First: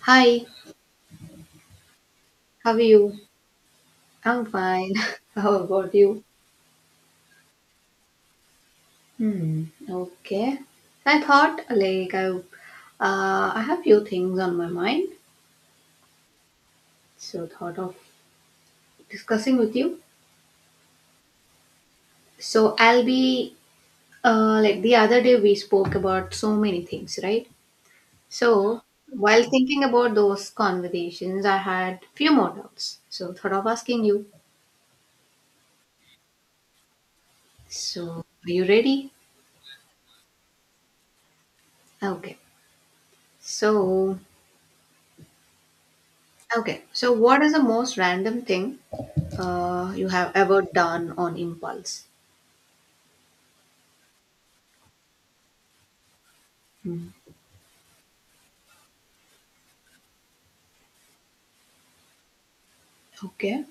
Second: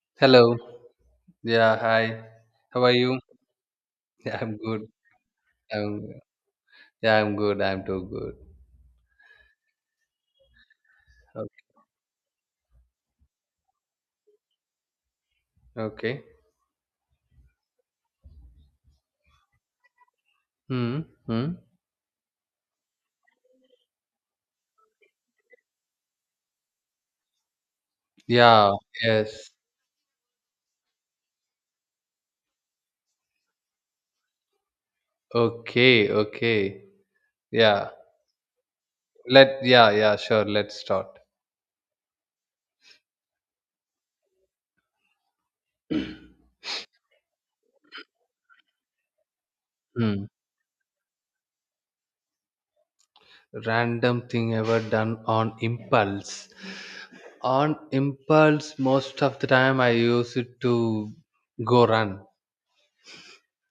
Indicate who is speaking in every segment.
Speaker 1: Hi,
Speaker 2: Hello. Yeah, hi.
Speaker 1: how are
Speaker 2: How are
Speaker 1: you?
Speaker 2: you? Yeah,
Speaker 1: I'm
Speaker 2: I'm good.
Speaker 1: fine. How about
Speaker 2: I'm
Speaker 1: you?
Speaker 2: yeah, I'm good. I'm too good.
Speaker 1: Hmm. Okay. I thought
Speaker 2: Okay.
Speaker 1: like I have few things on my mind,
Speaker 2: Okay.
Speaker 1: so thought of discussing with you.
Speaker 2: Hmm. Hmm.
Speaker 1: So I'll be like the other day we spoke about so many things, right?
Speaker 2: Yeah.
Speaker 1: So while
Speaker 2: Yes.
Speaker 1: thinking about those conversations, I had few more doubts. So thought of asking you.
Speaker 2: Okay. Okay. Yeah.
Speaker 1: So are you ready?
Speaker 2: Let. Yeah. Yeah. Sure. Let's start.
Speaker 1: Okay. So Okay, so what is the most random thing you
Speaker 2: Hmm.
Speaker 1: have ever done on impulse?
Speaker 2: Random thing ever done on impulse.
Speaker 1: Hmm.
Speaker 2: On impulse, most of the time I use it to go run.
Speaker 1: Okay,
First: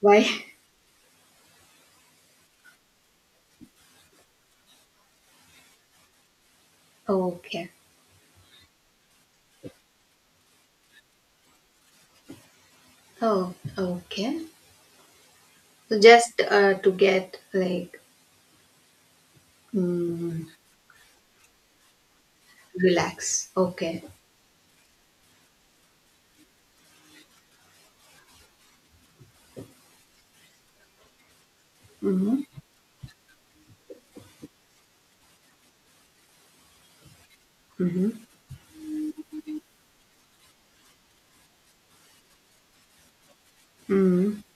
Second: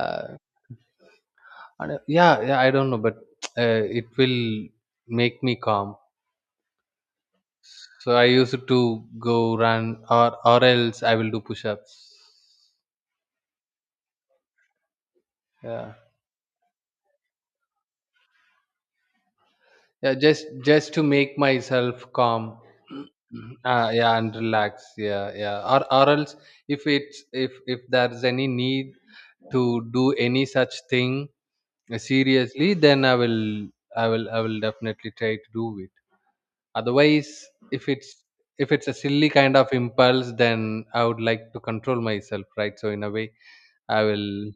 Speaker 1: why?
Speaker 2: and, yeah. Yeah. I don't know, but it will make me calm.
Speaker 1: Okay,
Speaker 2: So I used to go run, or else I will do push-ups.
Speaker 1: oh, okay.
Speaker 2: Yeah,
Speaker 1: So just to get like
Speaker 2: yeah, just
Speaker 1: mm,
Speaker 2: just to make myself calm.
Speaker 1: relax. Okay.
Speaker 2: Yeah, and relax. Yeah, yeah. Or else, if there's any need to do any such thing,
Speaker 1: Mm-hmm.
Speaker 2: seriously, then I will definitely try to do it. Otherwise, if
Speaker 1: Mm-hmm.
Speaker 2: it's if it's a silly kind of impulse, then I would like to control myself, right? So in a way, I
Speaker 1: Mm-hmm.
Speaker 2: will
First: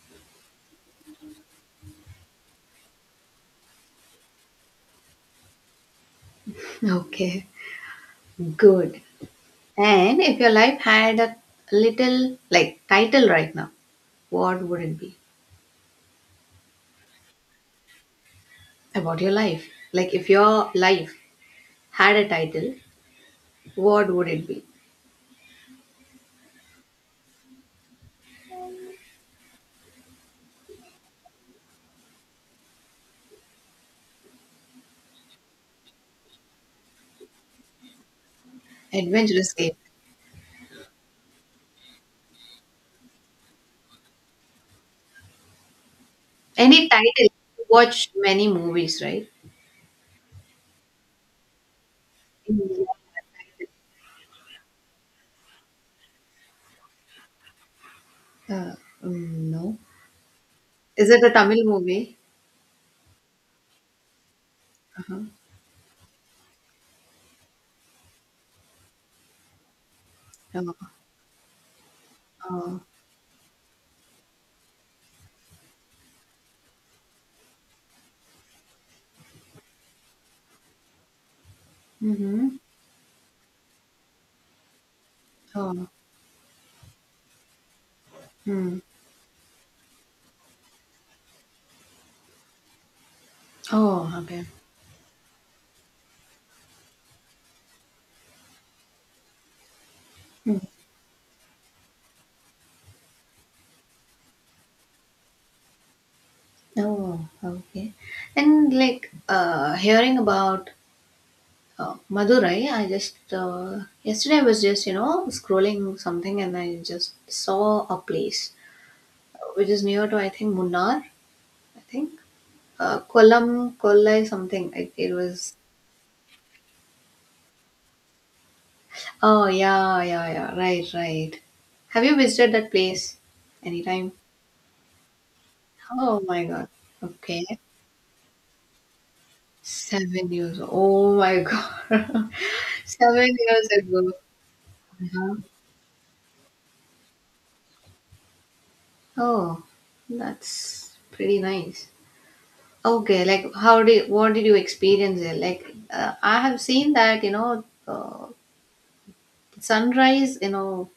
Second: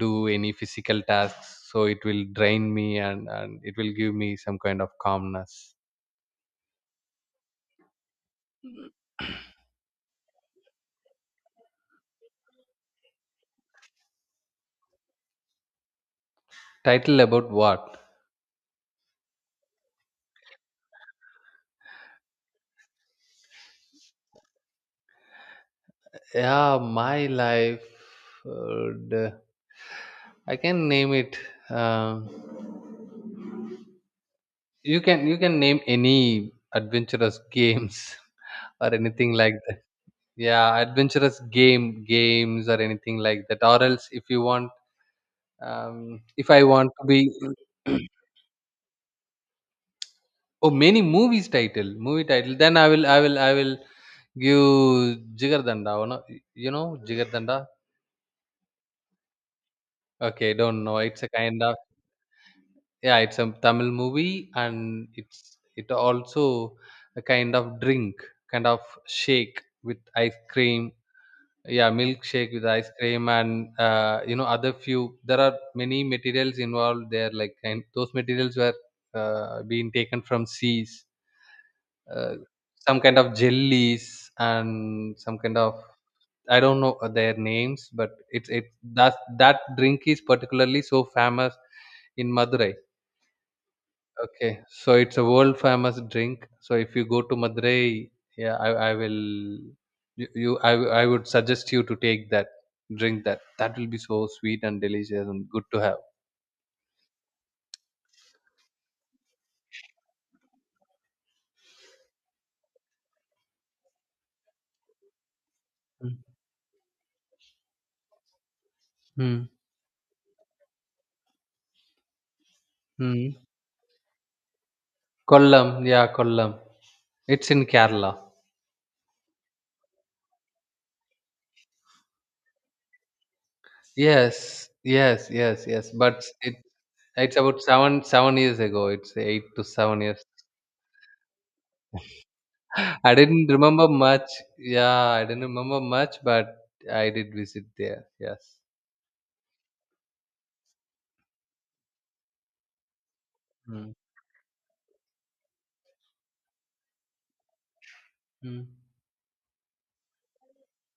Speaker 2: do any physical tasks, so it will drain me, and it will give me some kind of calmness.
Speaker 1: Okay, good. And if your life had a little like title right now, what would it be
Speaker 2: Title about what?
Speaker 1: about your life? Like if your life had a title, what would it be?
Speaker 2: Yeah, my life would, I can name it, um, you can name any adventurous games. Or anything
Speaker 1: Adventurous
Speaker 2: like
Speaker 1: game.
Speaker 2: that. Yeah, adventurous games or anything like that, or else if you want, if I
Speaker 1: Any
Speaker 2: want
Speaker 1: title?
Speaker 2: to be —
Speaker 1: You watch many movies, right?
Speaker 2: Oh, many movies title, movie title. Then
Speaker 1: Mm.
Speaker 2: I will give Jigardanda. You know Jigardanda.
Speaker 1: Uh, no.
Speaker 2: Okay, don't know.
Speaker 1: Is
Speaker 2: It's
Speaker 1: it
Speaker 2: a
Speaker 1: a
Speaker 2: kind
Speaker 1: Tamil
Speaker 2: of —
Speaker 1: movie?
Speaker 2: yeah, it's a Tamil movie, and
Speaker 1: Uh-huh.
Speaker 2: it also a kind of drink, kind of shake with ice
Speaker 1: No.
Speaker 2: cream. Yeah, milkshake with
Speaker 1: Oh.
Speaker 2: ice cream, and you know, other few. There are many materials involved there, like, and those materials were being taken from seas, uh,
Speaker 1: Mm-hmm.
Speaker 2: some kind of jellies and some kind of —
Speaker 1: Oh.
Speaker 2: I don't know their names, but it's it
Speaker 1: Hmm.
Speaker 2: that drink is particularly so famous in Madurai.
Speaker 1: Oh, okay.
Speaker 2: Okay, so it's a world famous drink. So if you go to Madurai, yeah, I will
Speaker 1: Hmm.
Speaker 2: I would suggest you to take that drink, that will be so sweet and delicious and good to have.
Speaker 1: Oh, okay. And like hearing about Madurai, I just yesterday I was just scrolling
Speaker 2: Mm.
Speaker 1: something and I just saw a place
Speaker 2: Mm.
Speaker 1: which is near to I think Munnar, I think.
Speaker 2: Mm.
Speaker 1: Kollam, Kollai, something. It was.
Speaker 2: Kollam, yeah, Kollam. It's in Kerala.
Speaker 1: Oh yeah, yeah, yeah. Right, right. Have you visited that place anytime?
Speaker 2: Yes, yes, yes, yes.
Speaker 1: Oh
Speaker 2: But
Speaker 1: my
Speaker 2: it
Speaker 1: god.
Speaker 2: it's
Speaker 1: Okay.
Speaker 2: about seven seven years ago. It's 8 to 7 years.
Speaker 1: 7 years. Oh my god.
Speaker 2: I
Speaker 1: Seven
Speaker 2: didn't
Speaker 1: years
Speaker 2: remember
Speaker 1: ago.
Speaker 2: much. Yeah, I didn't
Speaker 1: Huh.
Speaker 2: remember much, but I did visit there. Yes.
Speaker 1: Oh, that's pretty nice. Okay, like how
Speaker 2: Mm.
Speaker 1: did what did you experience there? Like I have seen that
Speaker 2: Mm.
Speaker 1: sunrise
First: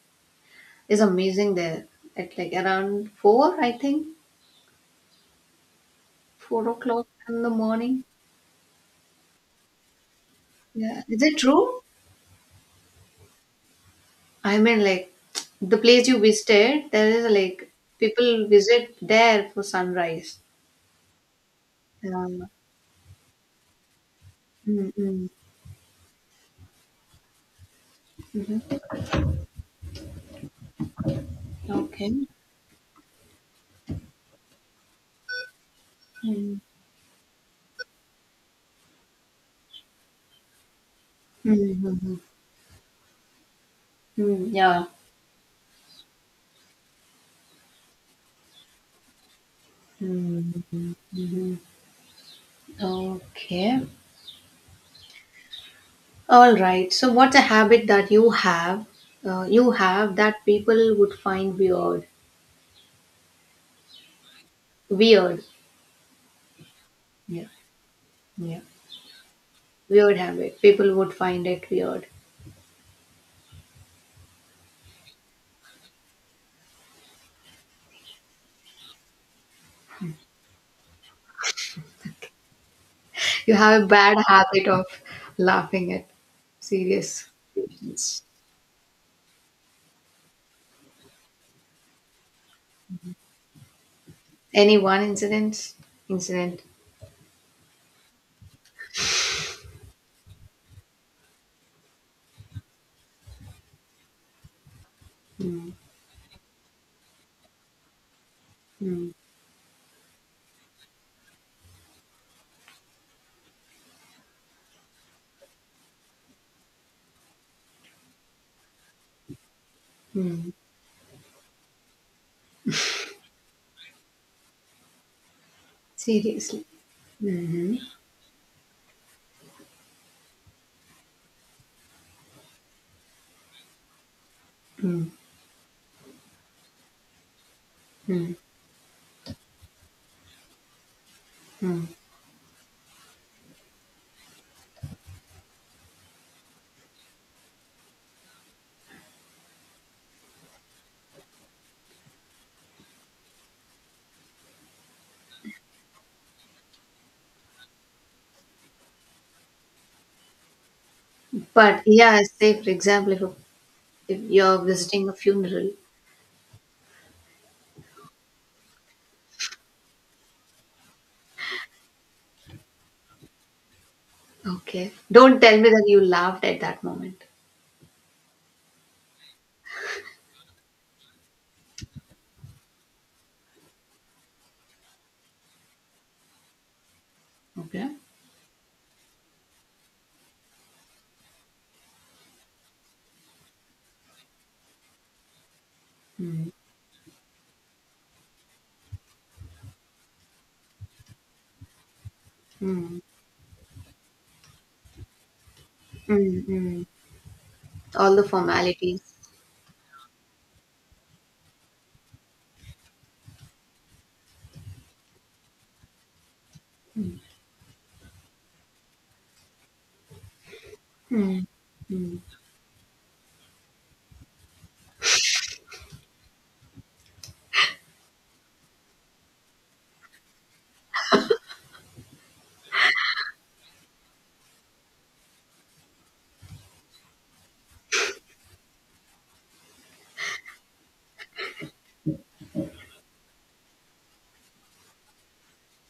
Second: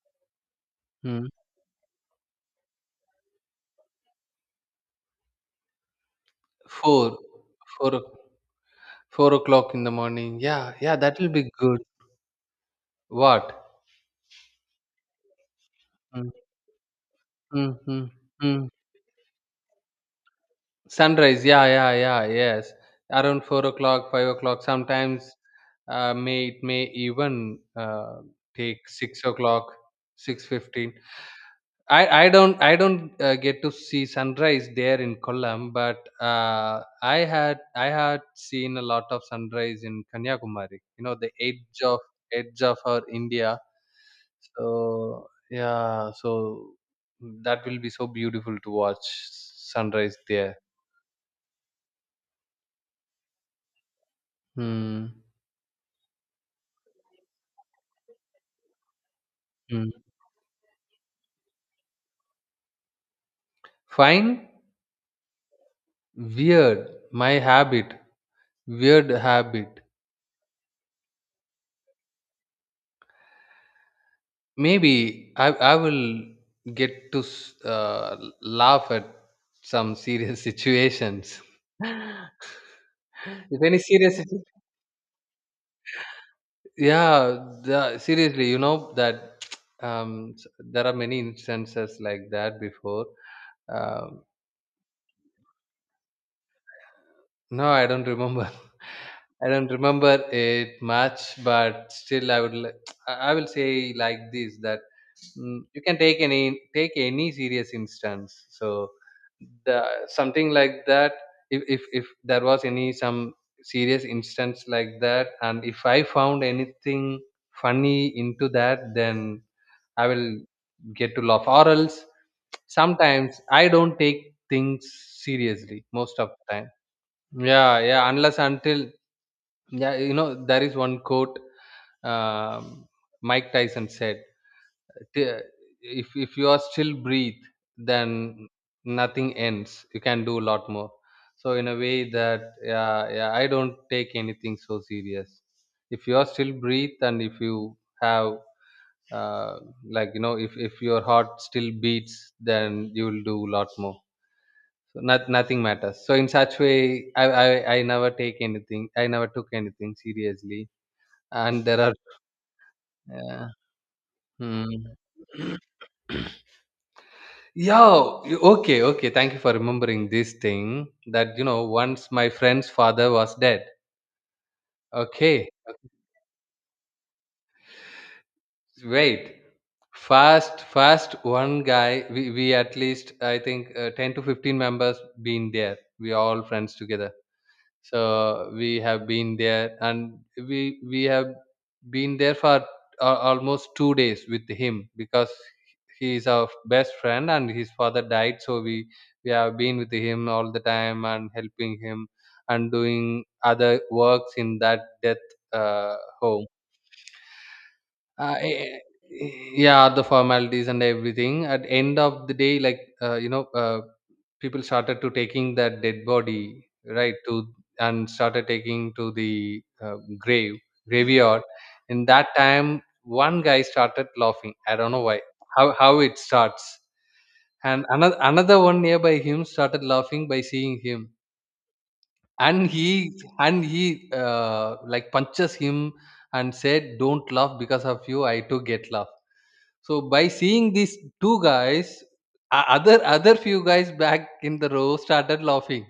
Speaker 1: is
Speaker 2: Mm.
Speaker 1: amazing there at like around four, I think 4 o'clock
Speaker 2: Four,
Speaker 1: in the
Speaker 2: four,
Speaker 1: morning.
Speaker 2: o- 4 o'clock in the morning. Yeah, yeah,
Speaker 1: Yeah,
Speaker 2: that
Speaker 1: is
Speaker 2: will
Speaker 1: it
Speaker 2: be good.
Speaker 1: true?
Speaker 2: What?
Speaker 1: I mean, like the place you
Speaker 2: Mm.
Speaker 1: visited, there is like
Speaker 2: Mm.
Speaker 1: people
Speaker 2: Mm.
Speaker 1: visit there for sunrise.
Speaker 2: Sunrise, yeah, yeah, yeah,
Speaker 1: Um,
Speaker 2: yes. Around 4 o'clock, 5 o'clock.
Speaker 1: mm, mm,
Speaker 2: Sometimes, may even,
Speaker 1: mhm.
Speaker 2: take 6 o'clock, 6:15. I
Speaker 1: Okay.
Speaker 2: I don't I don't get to see sunrise there in Kollam, but
Speaker 1: Mm,
Speaker 2: I had seen a lot of sunrise in Kanyakumari. You know, the
Speaker 1: mm,
Speaker 2: edge
Speaker 1: hmm.
Speaker 2: of
Speaker 1: Mm,
Speaker 2: edge of our India.
Speaker 1: mm, yeah.
Speaker 2: So yeah, so that will be so beautiful to watch sunrise there.
Speaker 1: Mm, hmm. Hmm. Okay.
Speaker 2: Hmm.
Speaker 1: All right. So, what's a habit that you have? You
Speaker 2: Hmm.
Speaker 1: have that people would find weird.
Speaker 2: Fine.
Speaker 1: Weird.
Speaker 2: Weird. My
Speaker 1: Yeah.
Speaker 2: habit.
Speaker 1: Yeah.
Speaker 2: Weird habit.
Speaker 1: Weird habit. People would find it weird.
Speaker 2: Maybe I will get to laugh at some serious situations.
Speaker 1: You
Speaker 2: If any
Speaker 1: have a
Speaker 2: serious,
Speaker 1: bad
Speaker 2: situ- —
Speaker 1: habit of laughing at serious
Speaker 2: yeah,
Speaker 1: situations.
Speaker 2: seriously, you know that, there are many instances like that before. Um
Speaker 1: Any one incident? Incident.
Speaker 2: No, I don't remember. I don't remember it much, but still, I would. I will say like this, that,
Speaker 1: Hmm,
Speaker 2: you can take any serious instance. So
Speaker 1: hmm,
Speaker 2: the something like that. If there was any some serious instance like that, and if I found anything funny into that, then I will
Speaker 1: hmm.
Speaker 2: get to laugh. Or else, sometimes I don't take things seriously most of the
Speaker 1: Seriously.
Speaker 2: time. Yeah, yeah. Unless until, yeah, you know, there is one quote, um, Mike Tyson said:
Speaker 1: Hmm,
Speaker 2: "T- "If you are still breathe,
Speaker 1: hmm,
Speaker 2: then nothing ends. You can do a lot more." So in a
Speaker 1: hmm.
Speaker 2: way that, yeah, yeah, I don't take anything so serious. If you are still breathe and if you have, uh, like, you know, if your heart still beats, then you will do a lot more. So not — nothing matters. So in such way, I never took anything seriously, and there
Speaker 1: But
Speaker 2: are —
Speaker 1: yeah, say for example, if,
Speaker 2: yeah.
Speaker 1: if you're
Speaker 2: Hmm.
Speaker 1: visiting a funeral,
Speaker 2: Yeah, okay, okay. Thank you for remembering this thing that, you know, once my friend's father was dead.
Speaker 1: okay, don't
Speaker 2: Okay,
Speaker 1: tell me that you laughed at that moment.
Speaker 2: wait. We at least, I think, 10 to 15 members been there. We all friends together.
Speaker 1: Okay.
Speaker 2: So we have been there, and we have been there for almost 2 days with him, because he is our
Speaker 1: Mm,
Speaker 2: best friend and his father died. So we have been with him all the time and helping him and
Speaker 1: mm,
Speaker 2: doing other works in that death, uh,
Speaker 1: mm,
Speaker 2: home.
Speaker 1: mm. All the
Speaker 2: uh, eh,
Speaker 1: formalities.
Speaker 2: eh, yeah, the formalities and everything. At end of the day, like, you know, people started to taking that dead body right to — and started taking to the, grave graveyard. In
Speaker 1: Mm.
Speaker 2: that time, one guy started laughing. I don't know why, how it starts. And another one nearby him started laughing by seeing him. And he and he, like, punches him and said, "Don't laugh. Because of you, I too get laugh." So by seeing these two guys, other few guys back in the row started laughing.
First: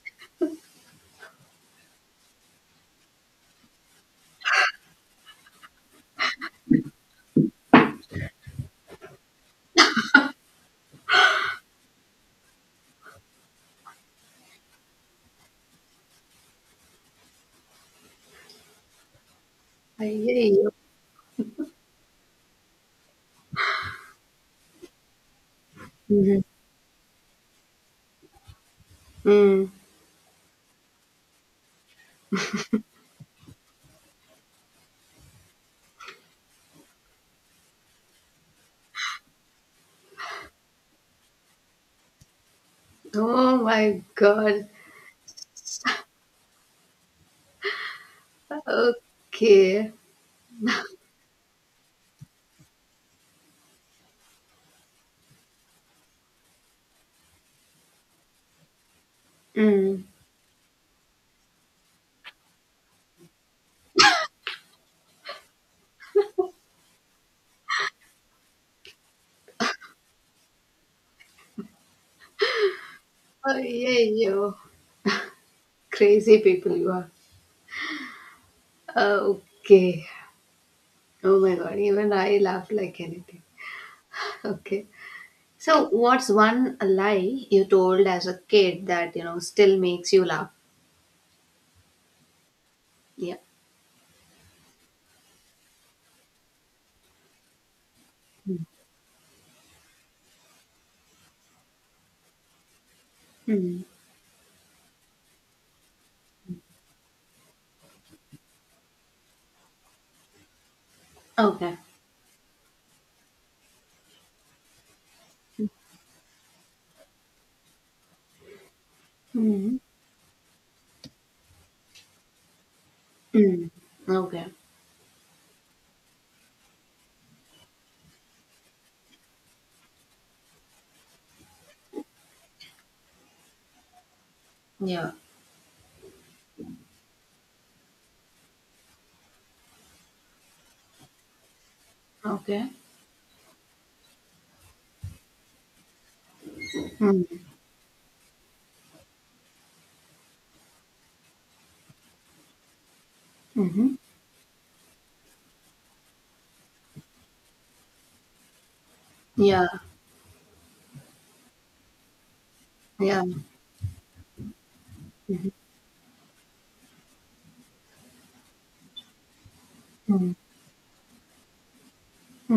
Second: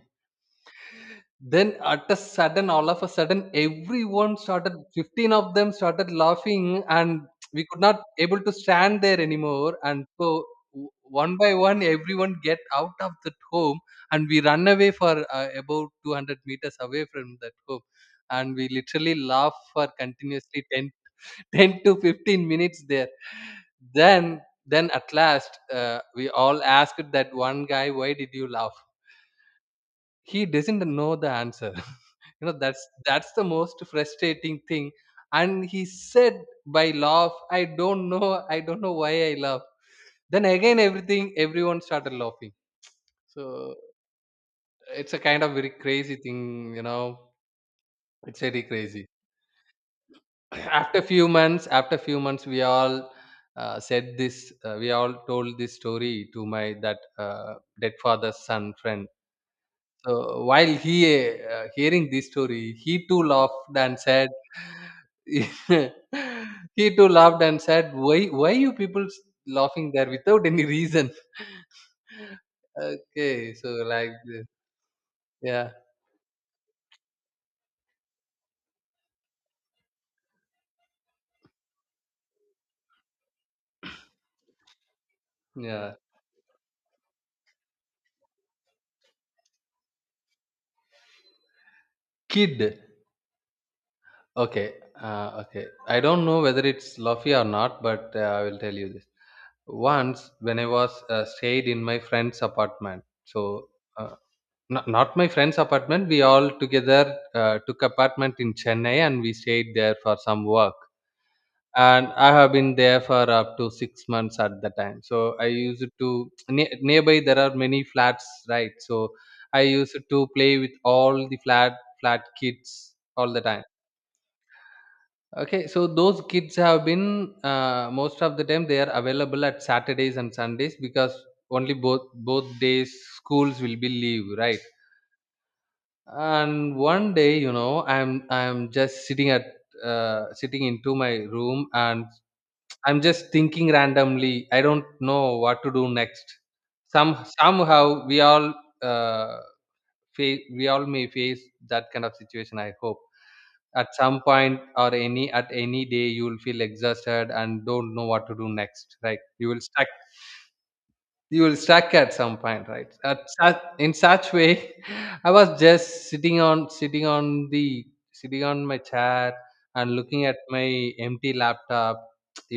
Speaker 2: Then, all of a sudden, everyone started. 15 of them started laughing, and we could not able to stand there anymore. And so, one by one, everyone get out of that home, and we run away for, about 200 meters away from that home, and we literally laugh for
Speaker 1: I hear
Speaker 2: continuously
Speaker 1: you.
Speaker 2: ten 10 to 15 minutes there. Then then at last, we
Speaker 1: Mhm.
Speaker 2: all asked that one guy, "Why did you laugh?"
Speaker 1: Mm.
Speaker 2: He doesn't know the answer. You know, that's the most frustrating thing. And he said, "By laugh, i don't know I don't know why I laugh." Then again, everything everyone started laughing. So
Speaker 1: Oh my God.
Speaker 2: it's a kind of very crazy thing, you know, it's very crazy.
Speaker 1: Okay.
Speaker 2: After few months, we all said this we all told this story to my, that, dead father's son friend.
Speaker 1: Mm.
Speaker 2: So while he, hearing this story, he too laughed and said — he too laughed and said Why you people laughing there without any reason?" Okay,
Speaker 1: Oh,
Speaker 2: so
Speaker 1: yeah,
Speaker 2: like this.
Speaker 1: you
Speaker 2: Yeah.
Speaker 1: crazy people you are. Oh, okay. Oh my god, even I laugh like anything. Okay. So,
Speaker 2: Yeah.
Speaker 1: what's one lie you told as a kid that still makes you laugh?
Speaker 2: Kid.
Speaker 1: Yeah.
Speaker 2: Okay, okay. I don't know whether it's Luffy or not, but I will tell you this. Once, when I was stayed in my friend's apartment, so,
Speaker 1: Mm.
Speaker 2: uh, not my friend's apartment, we all together took apartment in Chennai and we stayed there for some work.
Speaker 1: Okay.
Speaker 2: And I have been there for up to 6 months at the time. So I used to nearby there are many flats, right? So I
Speaker 1: Mm.
Speaker 2: used to play with all the flat kids all the time.
Speaker 1: Mm. Okay.
Speaker 2: Okay, so those kids have been, most of the time they are available at Saturdays and Sundays, because only both days schools will be leave, right?
Speaker 1: Yeah.
Speaker 2: And one day, you know, I'm just sitting into my room, and
Speaker 1: Okay.
Speaker 2: I'm just thinking randomly. I don't know what to do next. Some
Speaker 1: Mm.
Speaker 2: somehow we all uh, face we all may face that kind of situation. I hope at
Speaker 1: Mm-hmm.
Speaker 2: some point or any at any day you will feel exhausted and don't know what to do next, right? you will
Speaker 1: Yeah.
Speaker 2: stuck you will stuck at some point, right?
Speaker 1: Yeah.
Speaker 2: In such way, I was
Speaker 1: Mm-hmm.
Speaker 2: just sitting on my chair and looking
Speaker 1: Mm.
Speaker 2: at my empty laptop.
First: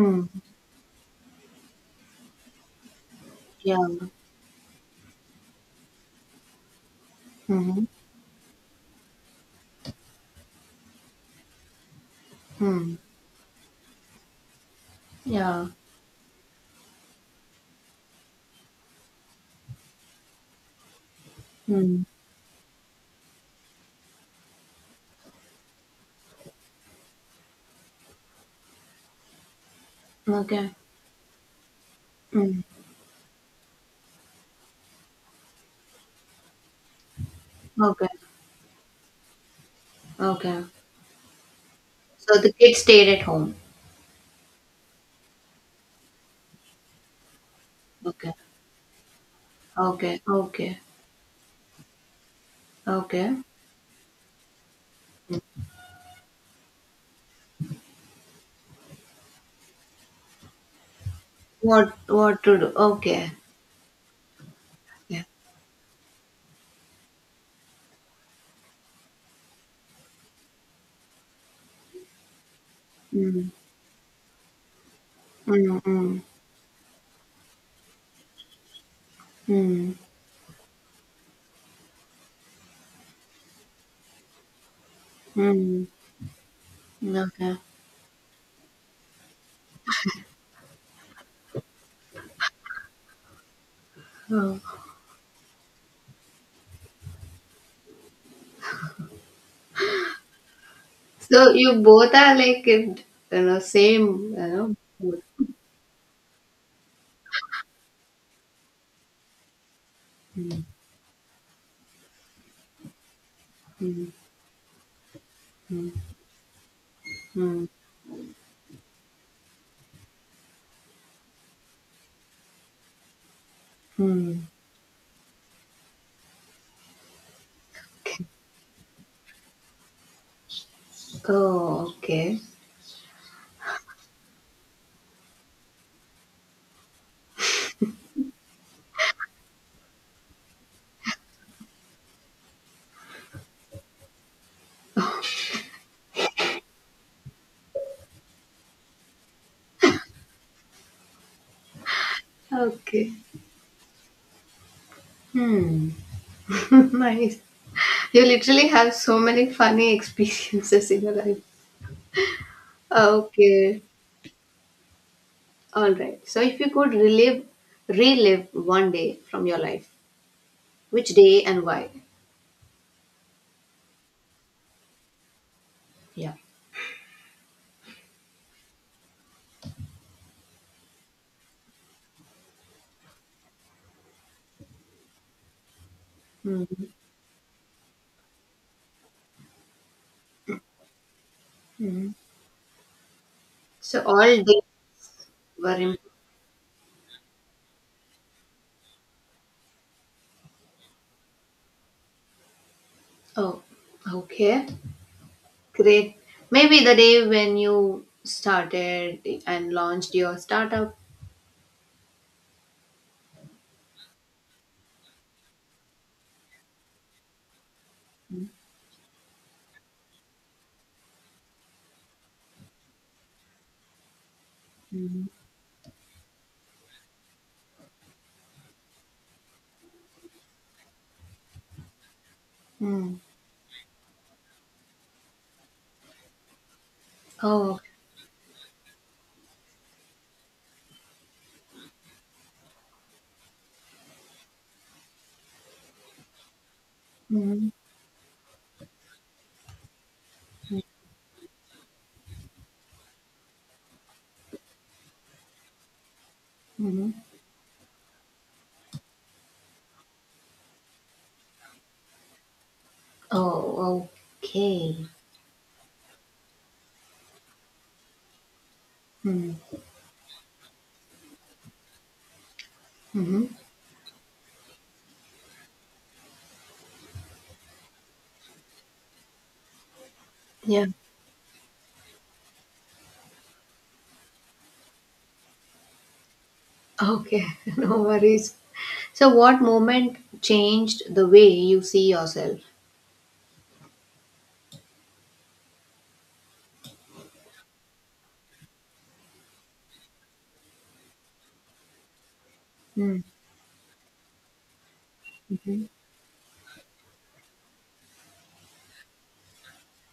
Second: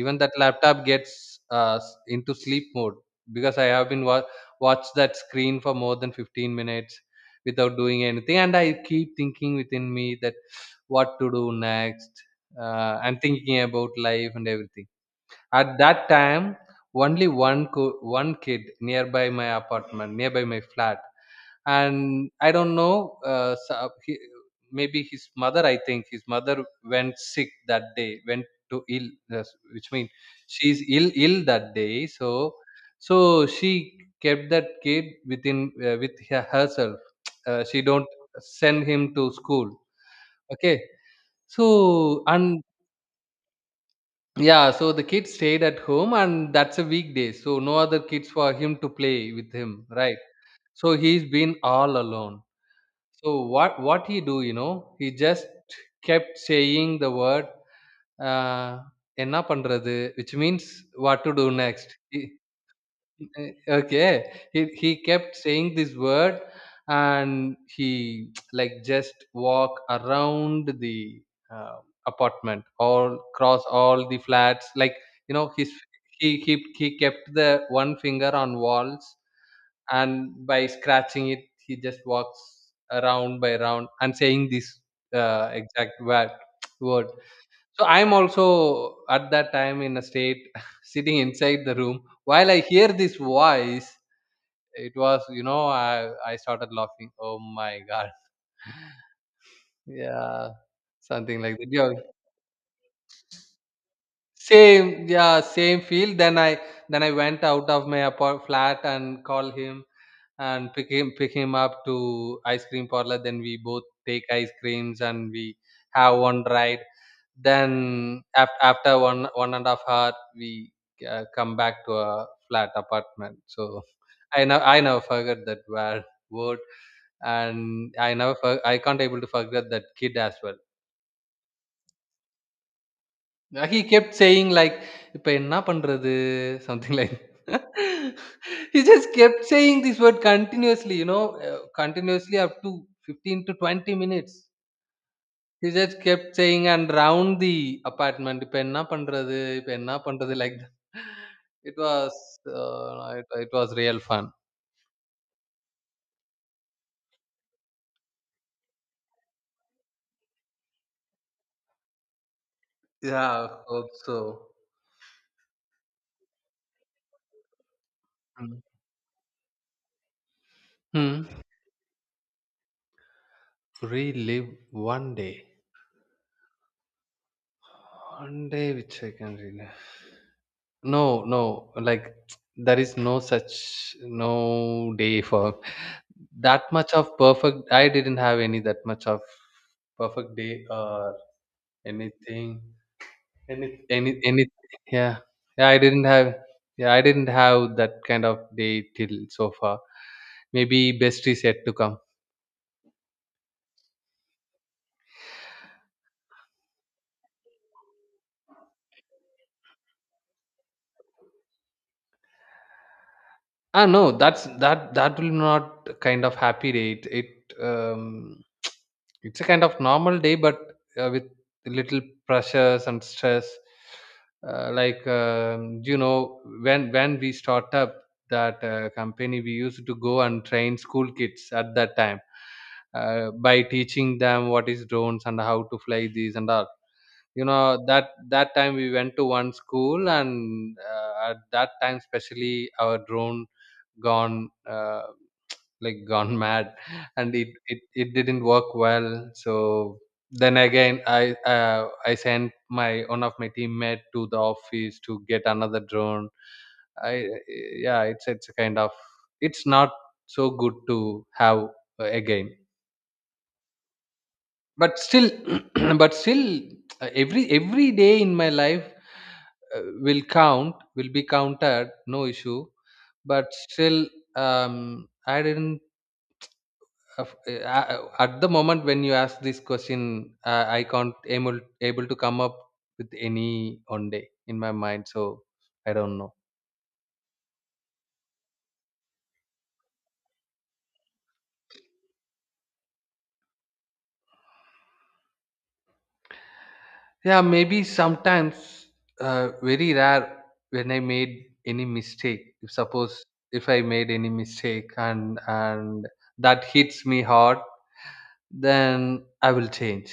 Speaker 2: Even that laptop gets, into sleep mode, because I
Speaker 1: Yeah.
Speaker 2: have been watched that screen for more than 15 minutes without
Speaker 1: Mm-hmm.
Speaker 2: doing anything, and I keep thinking within me that, what to do next.
Speaker 1: Mm.
Speaker 2: And thinking about life and everything,
Speaker 1: Yeah.
Speaker 2: at that time, only one kid nearby my apartment, nearby my flat,
Speaker 1: Mm.
Speaker 2: and I don't know. So he — maybe his mother. I think his mother went sick that day. Went to ill, yes, which means
Speaker 1: Okay.
Speaker 2: she's ill that day. So
Speaker 1: Mm.
Speaker 2: so she kept that kid within, with herself. She don't
Speaker 1: Okay.
Speaker 2: send him to school.
Speaker 1: Okay.
Speaker 2: Okay, so
Speaker 1: So the
Speaker 2: and
Speaker 1: kid stayed at home.
Speaker 2: yeah, so the kid stayed at home, and that's a weekday, so no other kids
Speaker 1: Okay.
Speaker 2: for him to play with him, right?
Speaker 1: Okay. Okay.
Speaker 2: So he's been all alone.
Speaker 1: Okay.
Speaker 2: So what he do, you know? He just kept saying the word, uh, "enna pandrathu," which means what to do
Speaker 1: What
Speaker 2: next.
Speaker 1: what to do? Okay.
Speaker 2: Eh, okay, he
Speaker 1: Yeah.
Speaker 2: kept saying this word, and he like just walk around the uh, apartment, all
Speaker 1: Mm.
Speaker 2: cross all the flats, like you know his
Speaker 1: Mm. Mm.
Speaker 2: he kept the one finger on walls,
Speaker 1: Mm.
Speaker 2: and by scratching it he just walks around by round and saying this exact word word
Speaker 1: Mm. Okay.
Speaker 2: so I'm also at that time in a state sitting inside the room. While I hear this voice,
Speaker 1: Oh.
Speaker 2: it was, I started laughing. Oh my god! Yeah, something
Speaker 1: So
Speaker 2: like that.
Speaker 1: you
Speaker 2: Yeah,
Speaker 1: both are like in you know same you know.
Speaker 2: same,
Speaker 1: both.
Speaker 2: yeah, same feel. Then I went out of my apart flat and called him, and
Speaker 1: Mm.
Speaker 2: pick him up to ice cream parlor. Then we both
Speaker 1: Mm.
Speaker 2: take ice creams and we
Speaker 1: Mm.
Speaker 2: have one ride.
Speaker 1: Mm.
Speaker 2: Then after 1.5 hour, we come back to a flat apartment. So I
Speaker 1: Mm.
Speaker 2: know I never forgot that word, and I can't able to forget that kid as well.
Speaker 1: Oh, okay.
Speaker 2: He kept saying like, "இப்ப என்ன பண்றது?" Something like he just kept saying this word continuously up to 15 to 20 minutes. He just kept saying and round the apartment, இப்ப என்ன பண்றது? இப்ப என்ன பண்றது? Like that. It was, uh,
Speaker 1: Okay.
Speaker 2: it, it was real fun.
Speaker 1: Hmm. Nice. You literally have so many funny experiences in your life.
Speaker 2: Yeah,
Speaker 1: Okay.
Speaker 2: hope so.
Speaker 1: All right. So if you could relive,
Speaker 2: Hmm.
Speaker 1: one day from your life, which
Speaker 2: Hmm.
Speaker 1: day and why?
Speaker 2: Relive one day.
Speaker 1: Yeah.
Speaker 2: One day which I can relive. No, no, like there is no such no day for that
Speaker 1: Mhm.
Speaker 2: much of perfect. I didn't have any that much of perfect day or
Speaker 1: Mhm.
Speaker 2: anything.
Speaker 1: So
Speaker 2: Any,
Speaker 1: all
Speaker 2: any.
Speaker 1: days
Speaker 2: Yeah, yeah.
Speaker 1: were
Speaker 2: I
Speaker 1: im-
Speaker 2: didn't have. Yeah, I didn't have that kind of day till so far. Maybe best is yet to come.
Speaker 1: oh, okay, great. Maybe the day when you started and launched your startup.
Speaker 2: Ah, no, that will not kind of happy day. It It's a kind of normal day, but with little pressures and stress. Like,
Speaker 1: Mhm.
Speaker 2: when we start up that company, we used to go and train school kids at that time,
Speaker 1: Mm.
Speaker 2: by teaching them what is drones and how to fly these and all. You
Speaker 1: Oh,
Speaker 2: know, that time we went to one school, and at that time especially our drone gone like gone mad, and it,
Speaker 1: mhm.
Speaker 2: it it didn't work well. So then again I sent my one of my teammate to the office to get another drone.
Speaker 1: Mhm.
Speaker 2: I Yeah, it's a kind of, it's not so good to have, again.
Speaker 1: Oh,
Speaker 2: But
Speaker 1: okay.
Speaker 2: still but still, every day in my life
Speaker 1: Mm.
Speaker 2: will be counted, no issue.
Speaker 1: Hmm.
Speaker 2: But still, um I didn't uh, at the moment when you ask this question, I
Speaker 1: Yeah.
Speaker 2: can't able to come up with any on day in my mind, so I don't know.
Speaker 1: Okay. No worries. So, what moment changed the way you see yourself?
Speaker 2: Yeah, maybe sometimes, very rare, when I made any mistake. If
Speaker 1: Mm.
Speaker 2: suppose, if I made any mistake, and
Speaker 1: Mhm.
Speaker 2: and that hits me hard, then I will change.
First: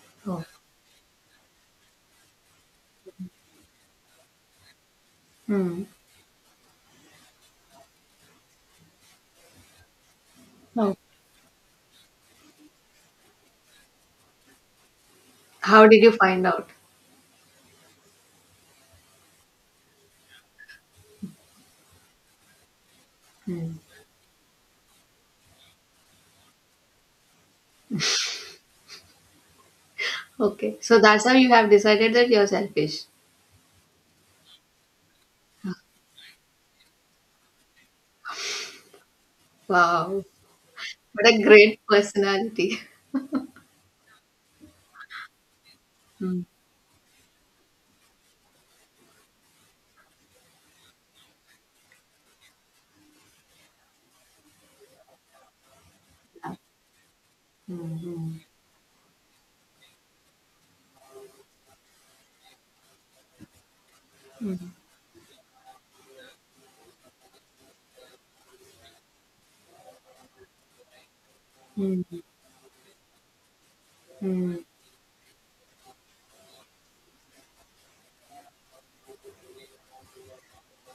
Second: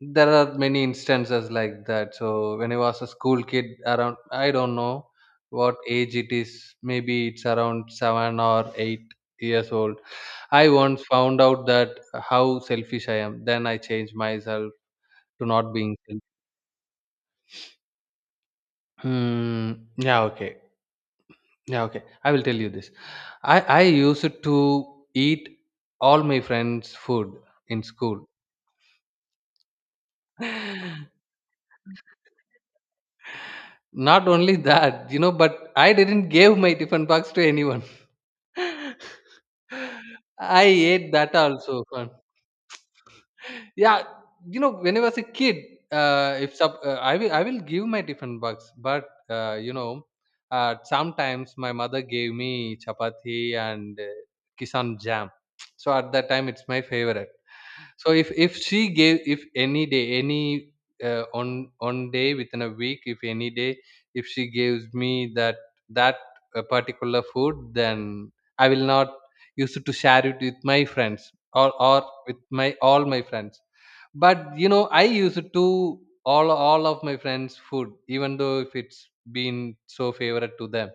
Speaker 2: There
Speaker 1: Oh,
Speaker 2: are many instances like that. So when I was a school kid, around I don't know what
Speaker 1: mm.
Speaker 2: age it is. Maybe it's around 7 or 8 years old. I
Speaker 1: Oh.
Speaker 2: once found out that how selfish I am. Then I changed myself to not
Speaker 1: How
Speaker 2: being.
Speaker 1: did you find out?
Speaker 2: Hmm. Yeah. Okay. Yeah. Okay. I will tell you this. I
Speaker 1: Hmm.
Speaker 2: I used to eat all my friends' food in school.
Speaker 1: Okay, so that's how you have decided that you're selfish.
Speaker 2: Not only that, but I didn't give my tiffin box to anyone.
Speaker 1: Wow,
Speaker 2: I ate
Speaker 1: what
Speaker 2: that
Speaker 1: a great
Speaker 2: also.
Speaker 1: personality.
Speaker 2: Yeah, when I was a kid,
Speaker 1: Hmm.
Speaker 2: if I will give my different bugs, but sometimes my mother gave me chapati and Kisan jam. So at that time
Speaker 1: Yeah.
Speaker 2: it's my favorite. So if
Speaker 1: Hmm.
Speaker 2: if she gave, if any day, any on day within a week, if any day if she
Speaker 1: Hmm.
Speaker 2: gives me that that particular food, then I will not use it to share it with my friends, or
Speaker 1: Mm. Hmm.
Speaker 2: with my all my friends.
Speaker 1: Hmm.
Speaker 2: But, I used to all of my friends' food, even though if it's been so favorite to them.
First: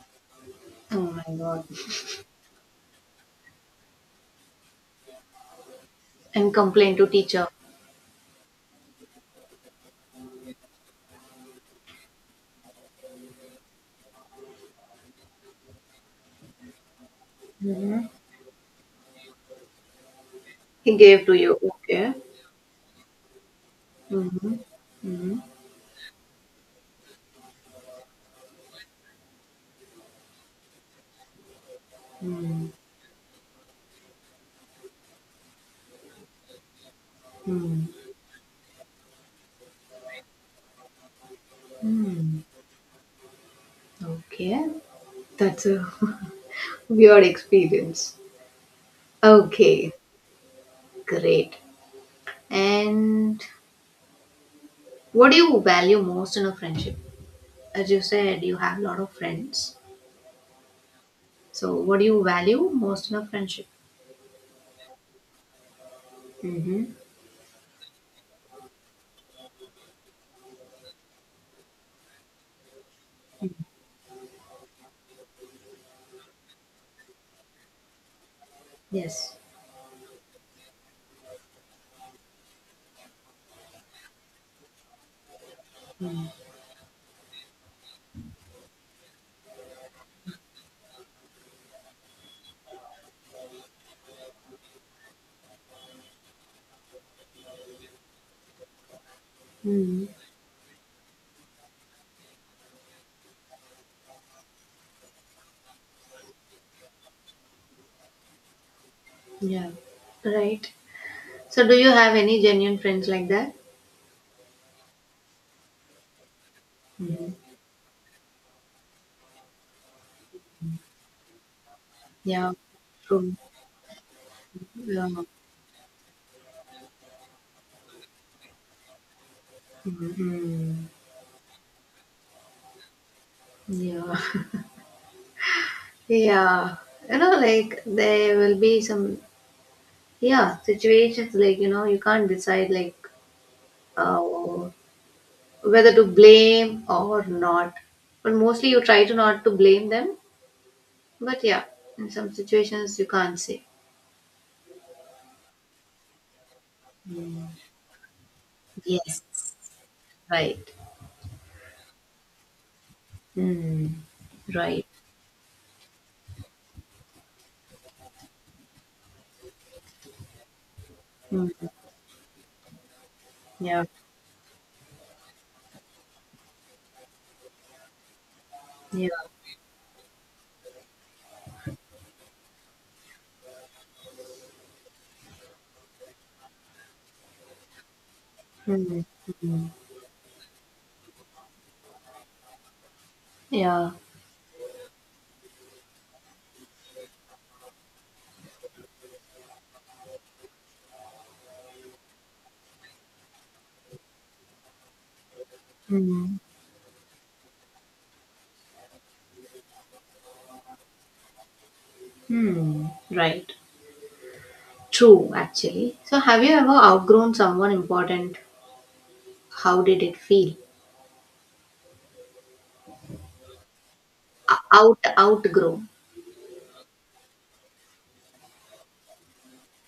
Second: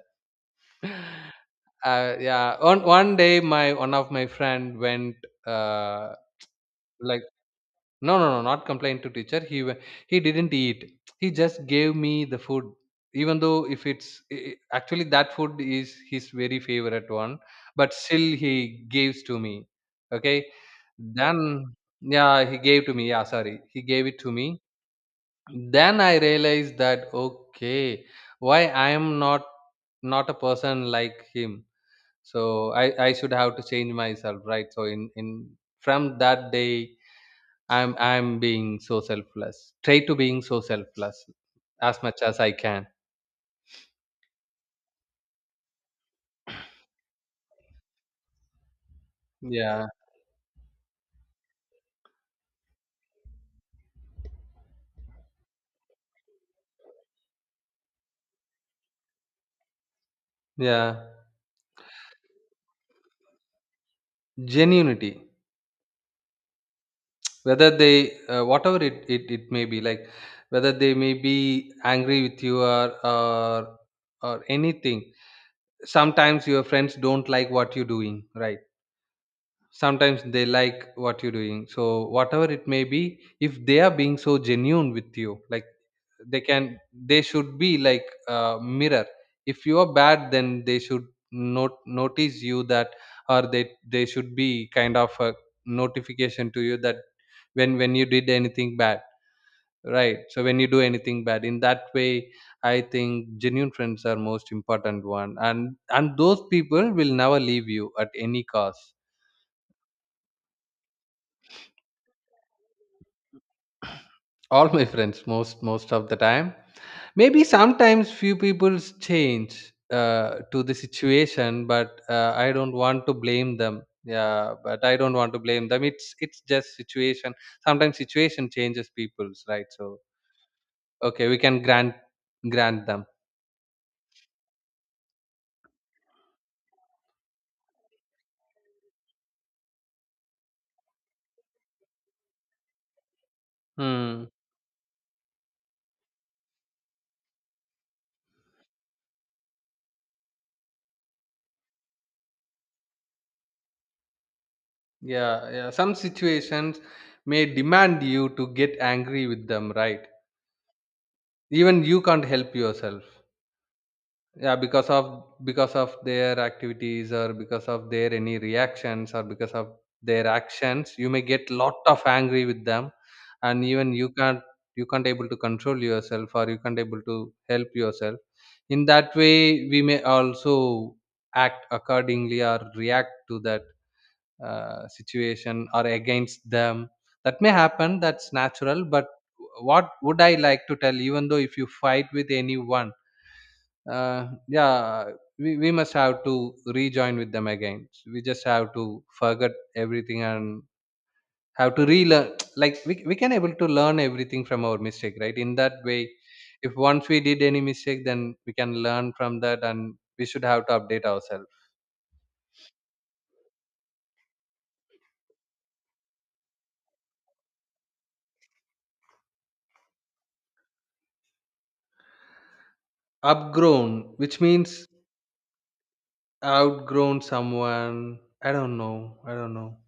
Speaker 1: Oh my god.
Speaker 2: Yeah. On one day, my one of my friend went, uh,
Speaker 1: And complain to
Speaker 2: like,
Speaker 1: teacher.
Speaker 2: no, no, no, not complained to teacher. He didn't eat. He just gave me the food, even though if it's actually that food is his very favorite one, but
Speaker 1: Mhm.
Speaker 2: still he gives to me. Okay.
Speaker 1: He gave to you.
Speaker 2: Then
Speaker 1: Okay.
Speaker 2: yeah, he gave to me. Yeah, sorry, he gave it to me.
Speaker 1: Mhm. Mhm.
Speaker 2: Then I realized that okay, why I am not a person like him. So
Speaker 1: Hmm.
Speaker 2: I, I should have to change myself, right? So in from that day
Speaker 1: Hmm.
Speaker 2: I'm being so selfless. Try to being so selfless as much as
Speaker 1: Hmm.
Speaker 2: I can.
Speaker 1: Okay. That's a weird experience.
Speaker 2: Yeah.
Speaker 1: Okay. Great. And what do you value most in a friendship? As you said, you have a lot of friends.
Speaker 2: Yeah.
Speaker 1: So, what do you value most in a friendship?
Speaker 2: Genuinity.
Speaker 1: Mm-hmm.
Speaker 2: Whether they whatever it may be, like, whether they may be angry with you, or anything. Sometimes your friends don't like what you're doing, right?
Speaker 1: Yes.
Speaker 2: Sometimes they like what you're doing, so whatever it may be, if they are being so genuine with you, like,
Speaker 1: Mm.
Speaker 2: they can they should be like a mirror. If you are bad, then they should not notice you that, or they should be kind of a notification to you, that when you did anything bad,
Speaker 1: Mm.
Speaker 2: right? So when you do anything bad, in that way I think genuine friends are most important one, and those people will never leave you at any cost.
Speaker 1: Yeah. Right. So, do you have any genuine friends like that?
Speaker 2: All my friends, most of the time,
Speaker 1: Mm-hmm.
Speaker 2: maybe sometimes few people change to the situation, but I
Speaker 1: Yeah.
Speaker 2: don't want to
Speaker 1: True.
Speaker 2: blame them. Yeah, but I
Speaker 1: Yeah.
Speaker 2: don't want to blame them, it's just situation. Sometimes situation changes people's, right? So
Speaker 1: Mm-hmm.
Speaker 2: okay, we can grant them.
Speaker 1: Yeah. Yeah. You know, like there will be some, yeah, situations like you can't decide like uh,
Speaker 2: hmm
Speaker 1: whether to blame or not. But mostly you try to not to blame them. But yeah, in some situations you can't say.
Speaker 2: Yeah, yeah. Some situations may
Speaker 1: Mm.
Speaker 2: demand you to get
Speaker 1: Yes,
Speaker 2: angry with them, right?
Speaker 1: right.
Speaker 2: Even you can't help yourself.
Speaker 1: Mm.
Speaker 2: Yeah,
Speaker 1: Right.
Speaker 2: because of their activities, or because of their any reactions, or because of their actions, you may get
Speaker 1: Mm.
Speaker 2: lot of angry with them, and
Speaker 1: Yeah,
Speaker 2: even you can't able to control yourself, or you can't able to help yourself. In
Speaker 1: yeah,
Speaker 2: that way, we may also act accordingly, or react to that situation or against them. That may happen, that's natural,
Speaker 1: mm.
Speaker 2: but
Speaker 1: Mm.
Speaker 2: what would I like to tell, even though if you fight with anyone,
Speaker 1: Yeah,
Speaker 2: yeah, we must have to rejoin with them again, we just have to forget everything, and have to relearn. Like, we can able to learn everything from our mistake, right? In that way,
Speaker 1: mm.
Speaker 2: if once we did any mistake, then we can learn from that and we should have to update ourselves.
Speaker 1: Hmm. Right. True, actually. So, have you ever outgrown someone important? How did it feel?
Speaker 2: Upgrown, which
Speaker 1: O-
Speaker 2: means?
Speaker 1: Out, outgrown.
Speaker 2: Outgrown someone. I don't know. I don't know.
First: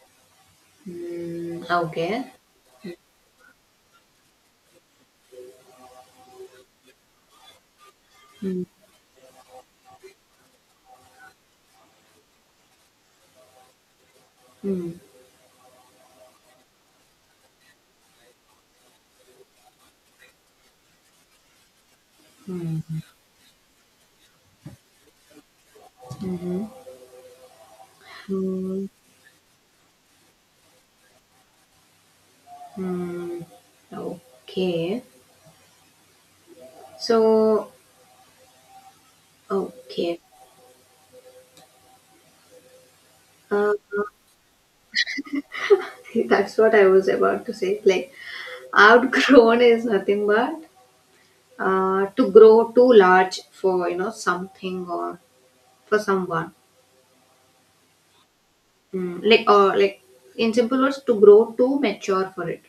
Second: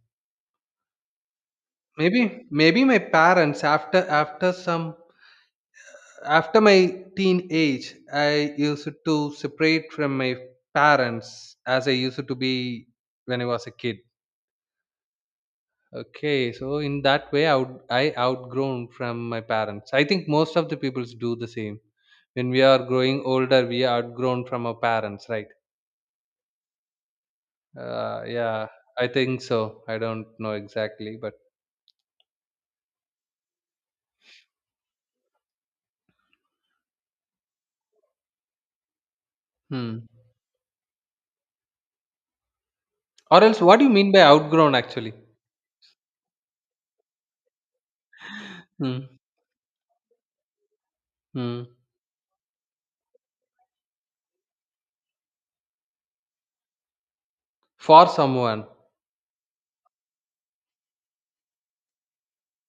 Speaker 1: Mm, okay.
Speaker 2: Maybe my parents, after my teen age I
Speaker 1: Mm.
Speaker 2: used to separate from my parents, as I used to be when I was a kid.
Speaker 1: Mm.
Speaker 2: Okay, so in that way I outgrown from my parents. I think most of the peoples do the same. When we are
Speaker 1: Mm.
Speaker 2: growing older, we are outgrown from our parents, right?
Speaker 1: Mhm.
Speaker 2: Yeah,
Speaker 1: Mm.
Speaker 2: I think so. I don't know exactly, but
Speaker 1: Hmm. Okay. So,
Speaker 2: hmm.
Speaker 1: okay.
Speaker 2: Or else,
Speaker 1: Uh,
Speaker 2: what do you mean by outgrown actually?
Speaker 1: that's what I was about to say. Like,
Speaker 2: Hmm.
Speaker 1: outgrown is nothing but
Speaker 2: Hmm.
Speaker 1: to grow too large for something or for someone.
Speaker 2: For someone,
Speaker 1: Mm, like, or like, in simple words, to grow too mature for it.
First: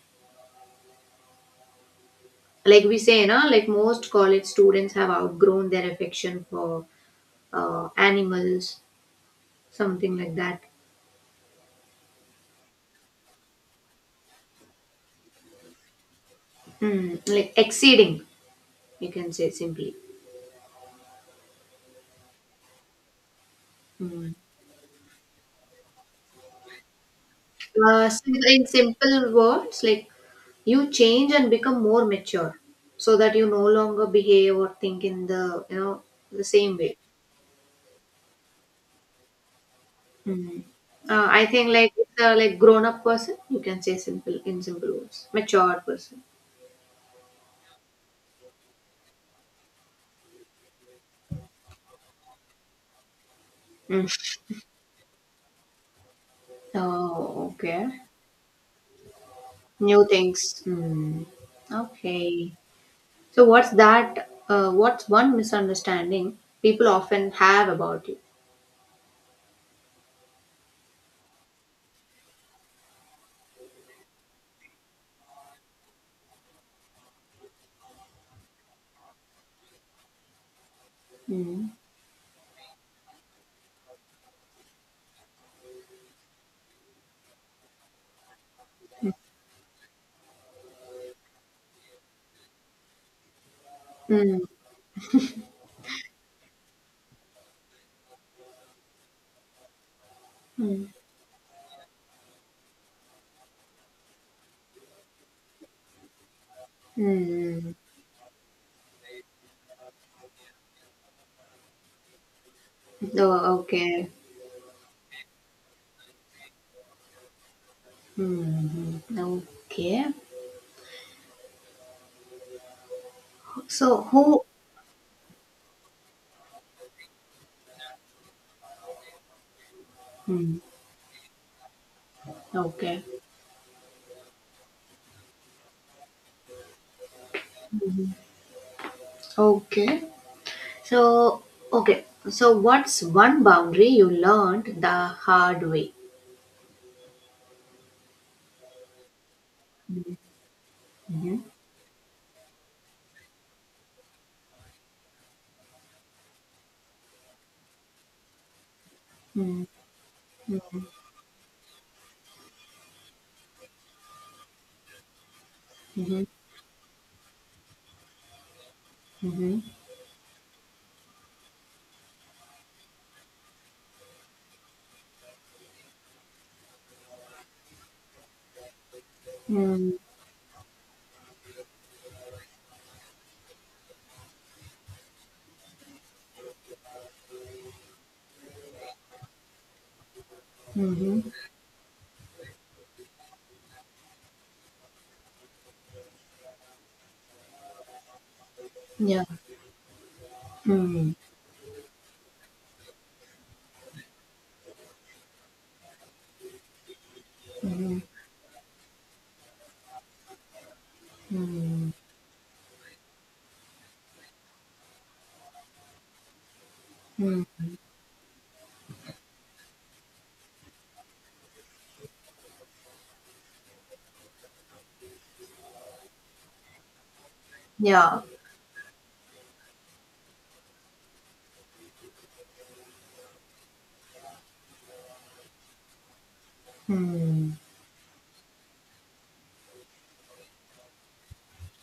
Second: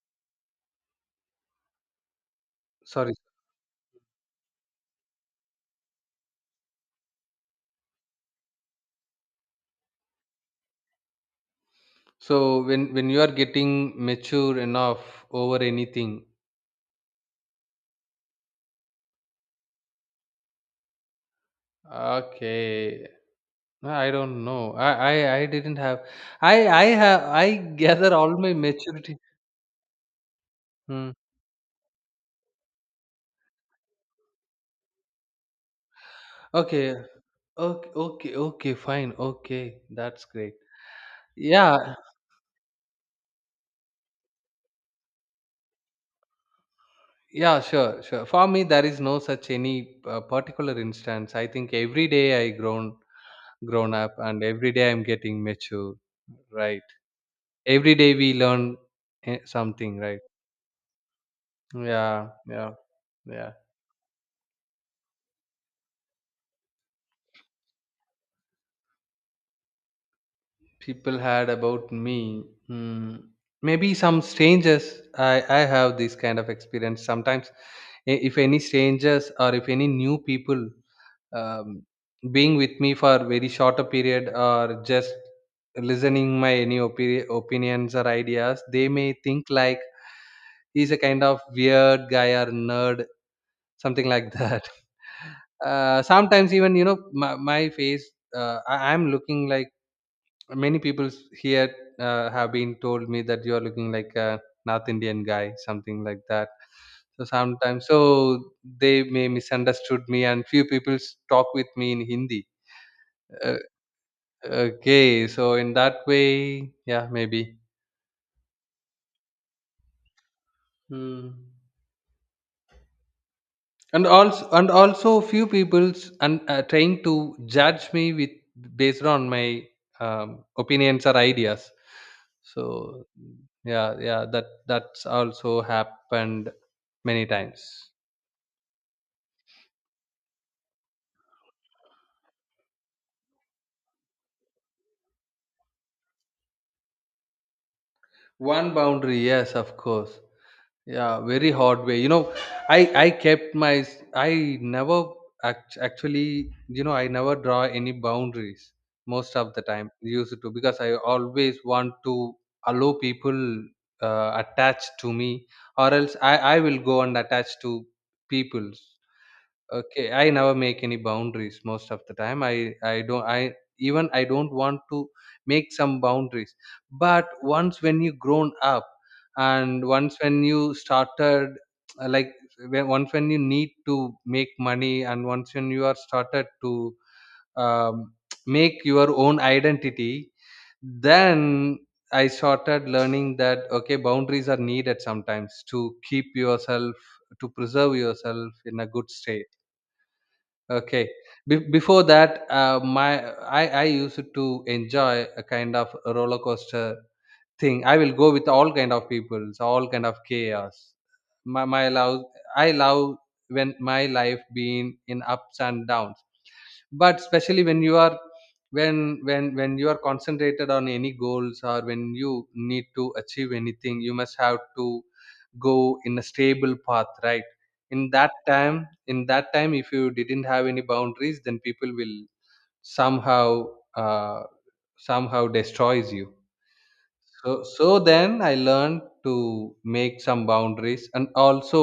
Speaker 1: Like we
Speaker 2: sorry.
Speaker 1: say, like most college students have outgrown their affection for animals, something like that.
Speaker 2: So when you are getting mature enough over anything,
Speaker 1: Mm, like exceeding, you can say simply.
Speaker 2: okay. No, I
Speaker 1: Hmm.
Speaker 2: don't know. I didn't have. I have. I gather all my
Speaker 1: In
Speaker 2: maturity.
Speaker 1: simple words, like you
Speaker 2: Hmm.
Speaker 1: change and become more mature, so that you no longer behave or think in the you know the same
Speaker 2: Okay.
Speaker 1: way.
Speaker 2: Okay. Okay. Okay. Fine. Okay. That's great.
Speaker 1: Hmm. I think like
Speaker 2: Yeah.
Speaker 1: it's a like grown up person, you can say simple in simple words, mature person.
Speaker 2: Yeah. Sure. Sure. For me, there is no such any particular instance. I think every day I grown
Speaker 1: Mm.
Speaker 2: up, and every day I'm getting mature, right?
Speaker 1: Oh, okay.
Speaker 2: Every day we learn something,
Speaker 1: New
Speaker 2: right?
Speaker 1: things. Hmm.
Speaker 2: Yeah,
Speaker 1: Okay.
Speaker 2: yeah.
Speaker 1: So
Speaker 2: Yeah,
Speaker 1: what's that? What's one misunderstanding people often have about you?
Speaker 2: people had about me, hmm, maybe some strangers. I have this kind of experience sometimes. If any strangers or if any new people um,
Speaker 1: Hmm.
Speaker 2: being with me for very short a period, or just listening my any opinions or ideas, they may think like he's a kind of weird guy or nerd, something like that. Sometimes, even my face, am looking like. Many
Speaker 1: Mm.
Speaker 2: people here have been told me that you are looking like a north Indian guy, something like that. So
Speaker 1: Hmm.
Speaker 2: sometimes, so they may misunderstood me, and few people talk with me in Hindi. uh,
Speaker 1: Oh, okay.
Speaker 2: okay, so in that way, yeah, maybe.
Speaker 1: Hmm, hmm. Okay.
Speaker 2: Hmm.
Speaker 1: So
Speaker 2: and
Speaker 1: who?
Speaker 2: also and also few people's, and trying to judge me with, based on my
Speaker 1: Hmm.
Speaker 2: opinions or ideas.
Speaker 1: Okay.
Speaker 2: So yeah, yeah, that's also happened many times.
Speaker 1: Okay. So, okay. So what's one boundary you learned the hard way?
Speaker 2: One boundary, yes of course, yeah,
Speaker 1: Mm-hmm.
Speaker 2: very hard way. I kept my, I never, actually, I never draw any boundaries, most of the
Speaker 1: Mm-hmm.
Speaker 2: time used to, because I always want to allow people attached to me, or else
Speaker 1: Mm-hmm.
Speaker 2: I will go and attach to people.
Speaker 1: Mm-hmm.
Speaker 2: Okay, I never make any boundaries most of the time. I don't I even I don't want to make some boundaries. But once when you grown up, and
Speaker 1: Mm-hmm.
Speaker 2: once when you started like, once when you need to make money, and once when you are started to um, make your own identity,
Speaker 1: Mm-hmm.
Speaker 2: then I started learning that okay, boundaries are needed sometimes to keep yourself, to preserve yourself in a good
Speaker 1: Yeah.
Speaker 2: state. Okay.
Speaker 1: Mm-hmm.
Speaker 2: Before that, my I used to enjoy a kind of a roller coaster thing. I
Speaker 1: Mm-hmm.
Speaker 2: will go with all kind of people, so all kind of chaos. My
Speaker 1: Mm-hmm.
Speaker 2: love, I love when my life being in ups and downs. But especially when you are, when you are concentrated on any goals, or when you need to achieve anything, you must have to go in a stable path, right? in
Speaker 1: Yeah.
Speaker 2: that time in that time if you didn't have any boundaries, then people will somehow, uh, somehow destroys you. so
Speaker 1: Mm-hmm.
Speaker 2: so then I learned to make some boundaries. And also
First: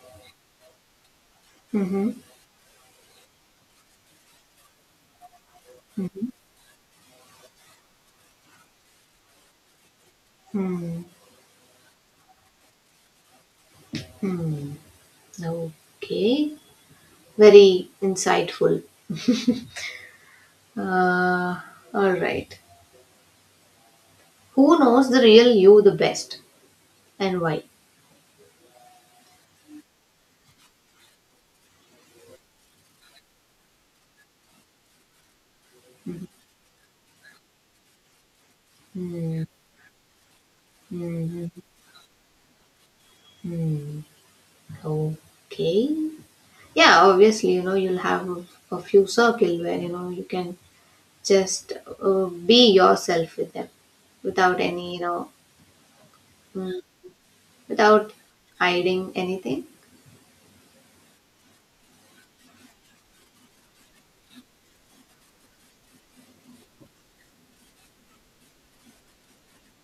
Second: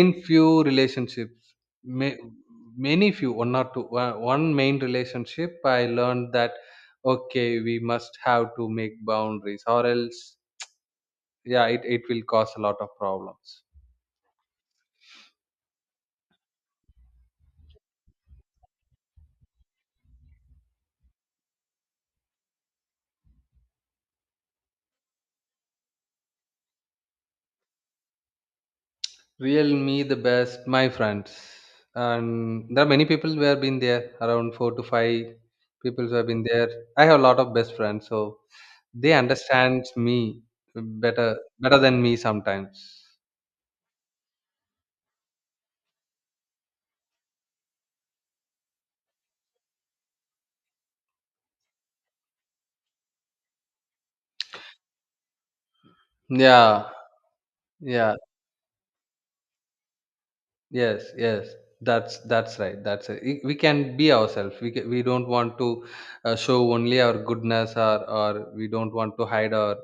Speaker 2: in few relationships,
Speaker 1: Mm-hmm.
Speaker 2: may, many few one main relationship, I learned that okay, we must have to make boundaries, or else, yeah, it will cause a lot of problems.
Speaker 1: Mm-hmm. Okay. Very insightful. Uh, all right. Who knows the real you the best and why?
Speaker 2: Real me the best, my friends. And there are many people who have been there, around four to five people who have been there. I have a lot of best friends, so they
Speaker 1: Hmm.
Speaker 2: understand me better
Speaker 1: Hmm.
Speaker 2: better than me sometimes.
Speaker 1: Hmm. Okay. Yeah, obviously, you'll have a few circle where, you can just be yourself with them without any, you know, mm,
Speaker 2: Yeah,
Speaker 1: without
Speaker 2: yeah.
Speaker 1: hiding anything.
Speaker 2: Yes, yes. That's right, that's it. We can be ourselves, we don't want to show only our goodness, or we don't want to hide our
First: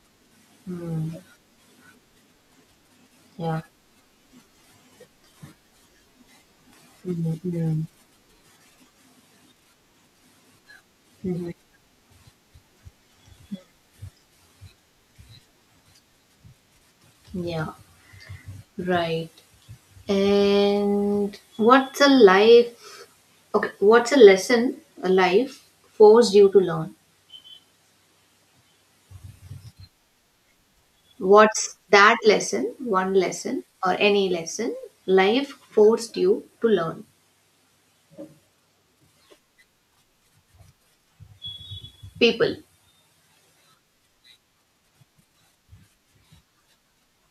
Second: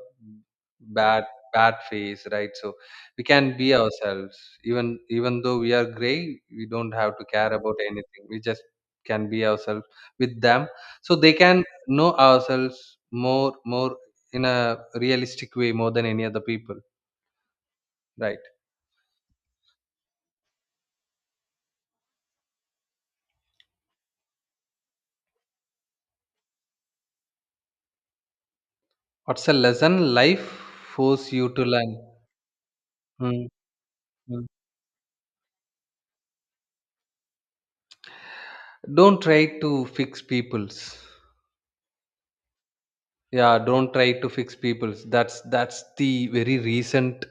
Speaker 1: Hmm.
Speaker 2: bad bad face, right? So we can
Speaker 1: Yeah.
Speaker 2: be ourselves, even though we are gray, we don't have to care about
Speaker 1: Mm-hmm.
Speaker 2: anything, we just can be ourselves with them, so they can know ourselves more, in a realistic way, more than any other people,
Speaker 1: Yeah.
Speaker 2: right?
Speaker 1: Right. And what's a life? Okay, what's a lesson a life forced you to learn?
Speaker 2: What's a lesson life force you to
Speaker 1: What's
Speaker 2: learn?
Speaker 1: that lesson? One
Speaker 2: Mm,
Speaker 1: lesson or any
Speaker 2: mm.
Speaker 1: lesson life forced you to learn?
Speaker 2: Don't try to fix people's.
Speaker 1: People.
Speaker 2: Yeah, don't try to fix people's. That's the very recent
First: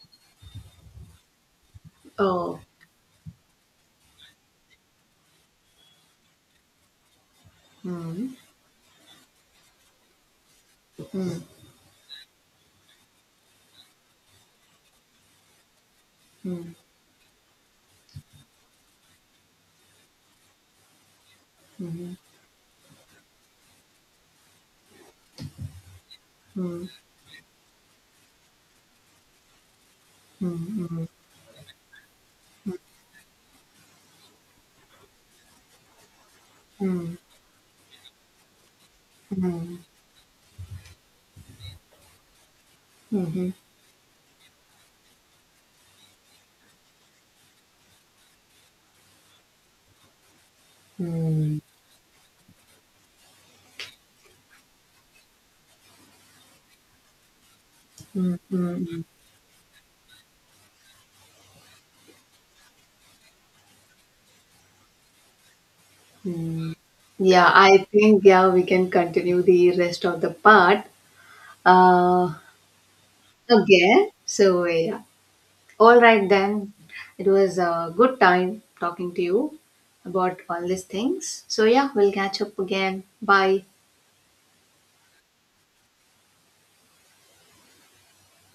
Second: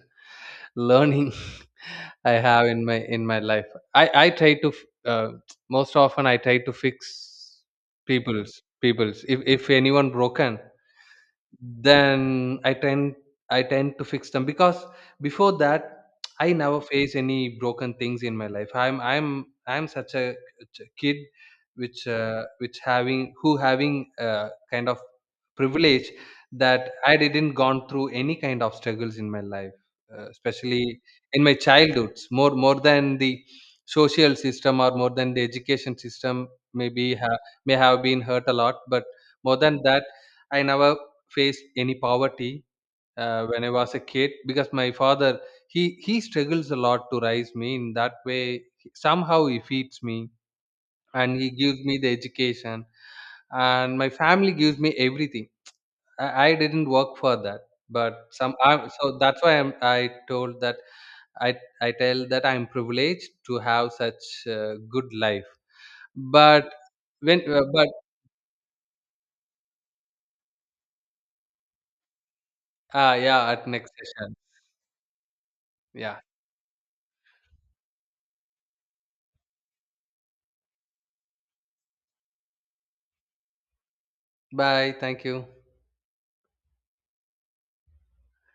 Speaker 2: learning I
Speaker 1: Oh.
Speaker 2: have in my life. I try to f- Most often I try to fix
Speaker 1: Hmm.
Speaker 2: people's. If anyone broken, then I tend to fix them, because before that I
Speaker 1: Hmm.
Speaker 2: never face any broken things in my life. I'm such a kid,
Speaker 1: Hmm.
Speaker 2: which having, who having a kind of privilege
Speaker 1: Hmm.
Speaker 2: that I didn't gone through any kind of struggles in my life, especially
Speaker 1: Hmm.
Speaker 2: in my childhoods, more than the social system, or more than the education system,
Speaker 1: Hmm.
Speaker 2: maybe
Speaker 1: Hmm.
Speaker 2: may have been hurt a lot, but more
Speaker 1: Hmm.
Speaker 2: than that I never face any poverty,
Speaker 1: Hmm.
Speaker 2: when I was a kid, because my father, he struggles a lot to raise me in that way, somehow he feeds me, and he
Speaker 1: Hmm.
Speaker 2: gives me the education, and my family gives me everything. I didn't work for that, but
Speaker 1: Hmm.
Speaker 2: so that's why I told that, I tell that I'm privileged to have such good life, but
Speaker 1: Hmm.
Speaker 2: when
Speaker 1: Yeah, I
Speaker 2: but
Speaker 1: think yeah we can continue the rest of the part uh,
Speaker 2: yeah, at next
Speaker 1: again.
Speaker 2: session.
Speaker 1: So yeah. All
Speaker 2: Yeah,
Speaker 1: right, then. It was a good time talking to you about all these things. So, yeah, we'll catch up again. Bye.
Speaker 2: bye, thank you.